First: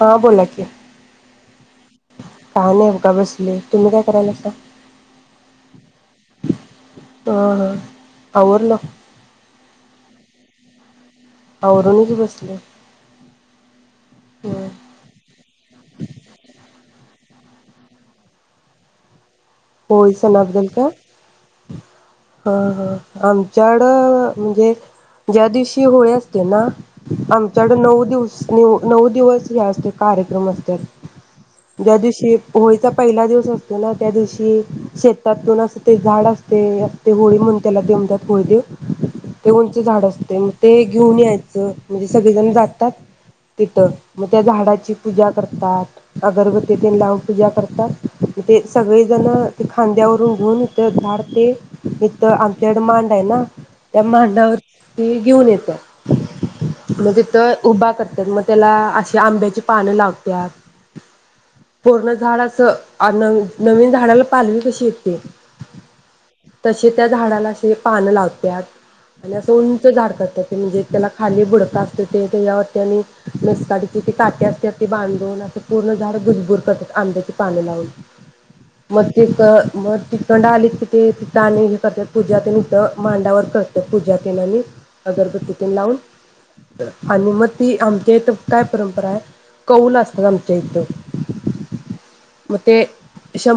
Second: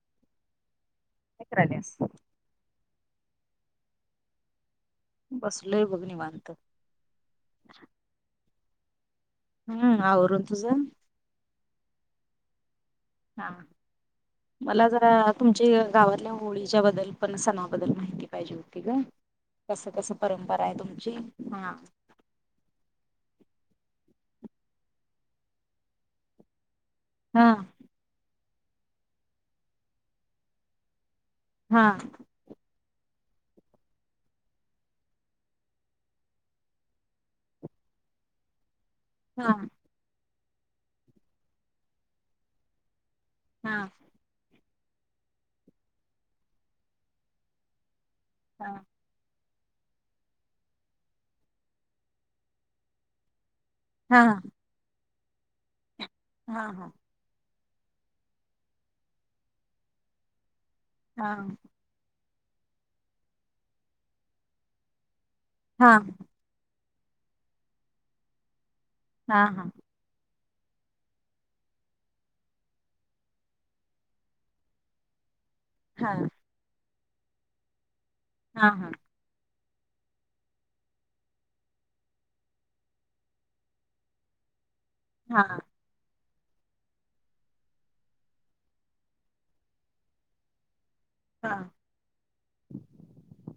हा बोला कि काय करायल्यास? काय नाही बगा बसले तुम्ही काय करायलायसा बसलोय बघ निवांत ह ह आवरलं हम्म आवरून तुझं आवरूनच बसले. हां हं मला जरा तुमच्या गावातल्या होळीच्या बद्दल पानसनाबद्दल माहिती पाहिजे होती ग कसं होळी कसं परंपरा सणाबद्दल आहे काय तुमची? हा हा हा आमच्याकडं म्हणजे ज्या दिवशी होळी असते ना हा आमच्याकडे नऊ दिवस नऊ नऊ दिवस हे असतय, कार्यक्रम असतोय. हा ज्या दिवशी होळीचा पहिला दिवस असतो ना त्या दिवशी कि शेतातून असं ते झाड असतय असते होळी म्हणून त्याला म्हणत्यात होळीदेव ते हा उंच झाड असतय म ते घेऊन यायचं म्हणजे सगळेजण जातात. तिथ हा मग त्या झाडा ची पूजा करतात, अगरबती तेन लावून पूजा करतात. तिथं ते हा. सगळी ते खांद्यावरून घेऊन इथ झाडं ते इथ आमच्याकड मांड आहे ना त्या हा हा मांडावर ती घेऊन येत हा हा मग तिथं उभा करतात मग त्याला अशी आंब्याची पान लावत्यात. हा पूर्ण झाड च आण नवीन झाडं झाडाला पालवी कशी येते? हा तसे त्या झाडाला असे पानं लावत्यात. आणि हा हा असं हा उंच झाडतात ते म्हणजे त्याला खाली बुडका असतो ते त्याच्यावरती आणि लसकाडीची ती काटी असते ती बांधून असं पूर्ण झाड हा भुरभुर करतय आंब्याची पानं लावून हा हा मग ते मग तिकडून आली कि तिथं आणि हे करतात पूजा ते इथं मांडावर करतात पूजा ते आणि हा अगरबत्ती तेन लावून आणि मग ती आमच्या इथं काय परंपरा आहे कौल असतात आमच्या इथंच हा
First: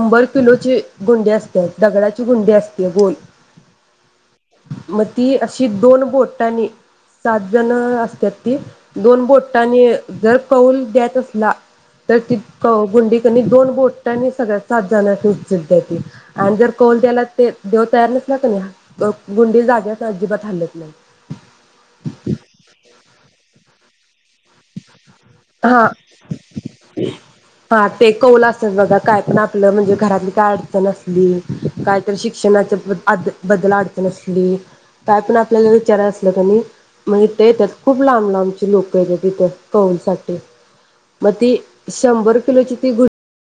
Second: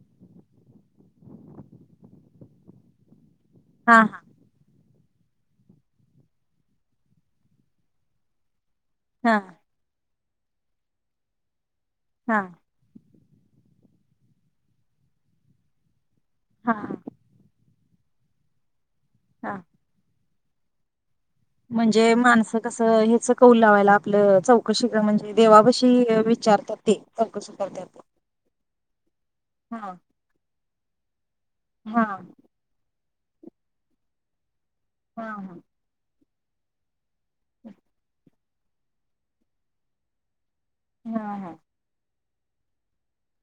शंभर किलो ची गुंडी असते दगडाची गुंडी असते गोल मग ती अशी दोन बोटानी सात जण असतात ती दोन हा बोटांनी जर कौल द्यायचा असला तर ती हा गुंडी आणि दोन बोटांनी सगळ्यात सात जणांना उचलतात आणि जर हा कौल द्यायला ते देव तयार नसला की नाही गुंडी हा. जाग्यावरून अजिबात हालत नाही म्हणजे माणसं कसं हेच कौल लावायला आपलं चौकशी म्हणजे हा देवापाशी विचारतात ते चौकशी करतात. हा ते कौल असतात बघा काय पण आपलं हा म्हणजे घरातली काय अडचण असली काय हा तरी शिक्षणाच्या प्रत्येक अभ्यासाबद्दल अडचण असली काय हा पण हा आपल्याला विचारायचं असलं [unintelligible] मग इथं येतात खूप लांब लांबचे. लोक येतात इथं कौल साठी मग हा हा ती शंभर [unintelligible]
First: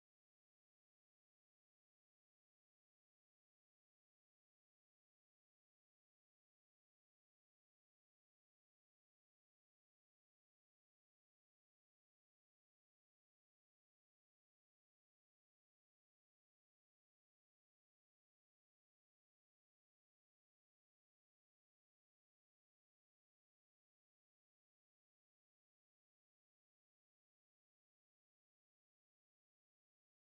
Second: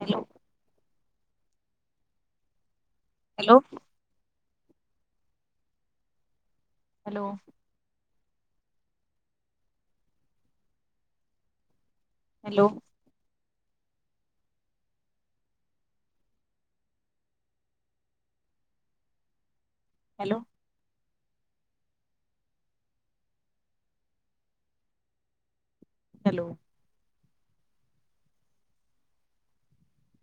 hello [unintelligible] hello hello hello hello hello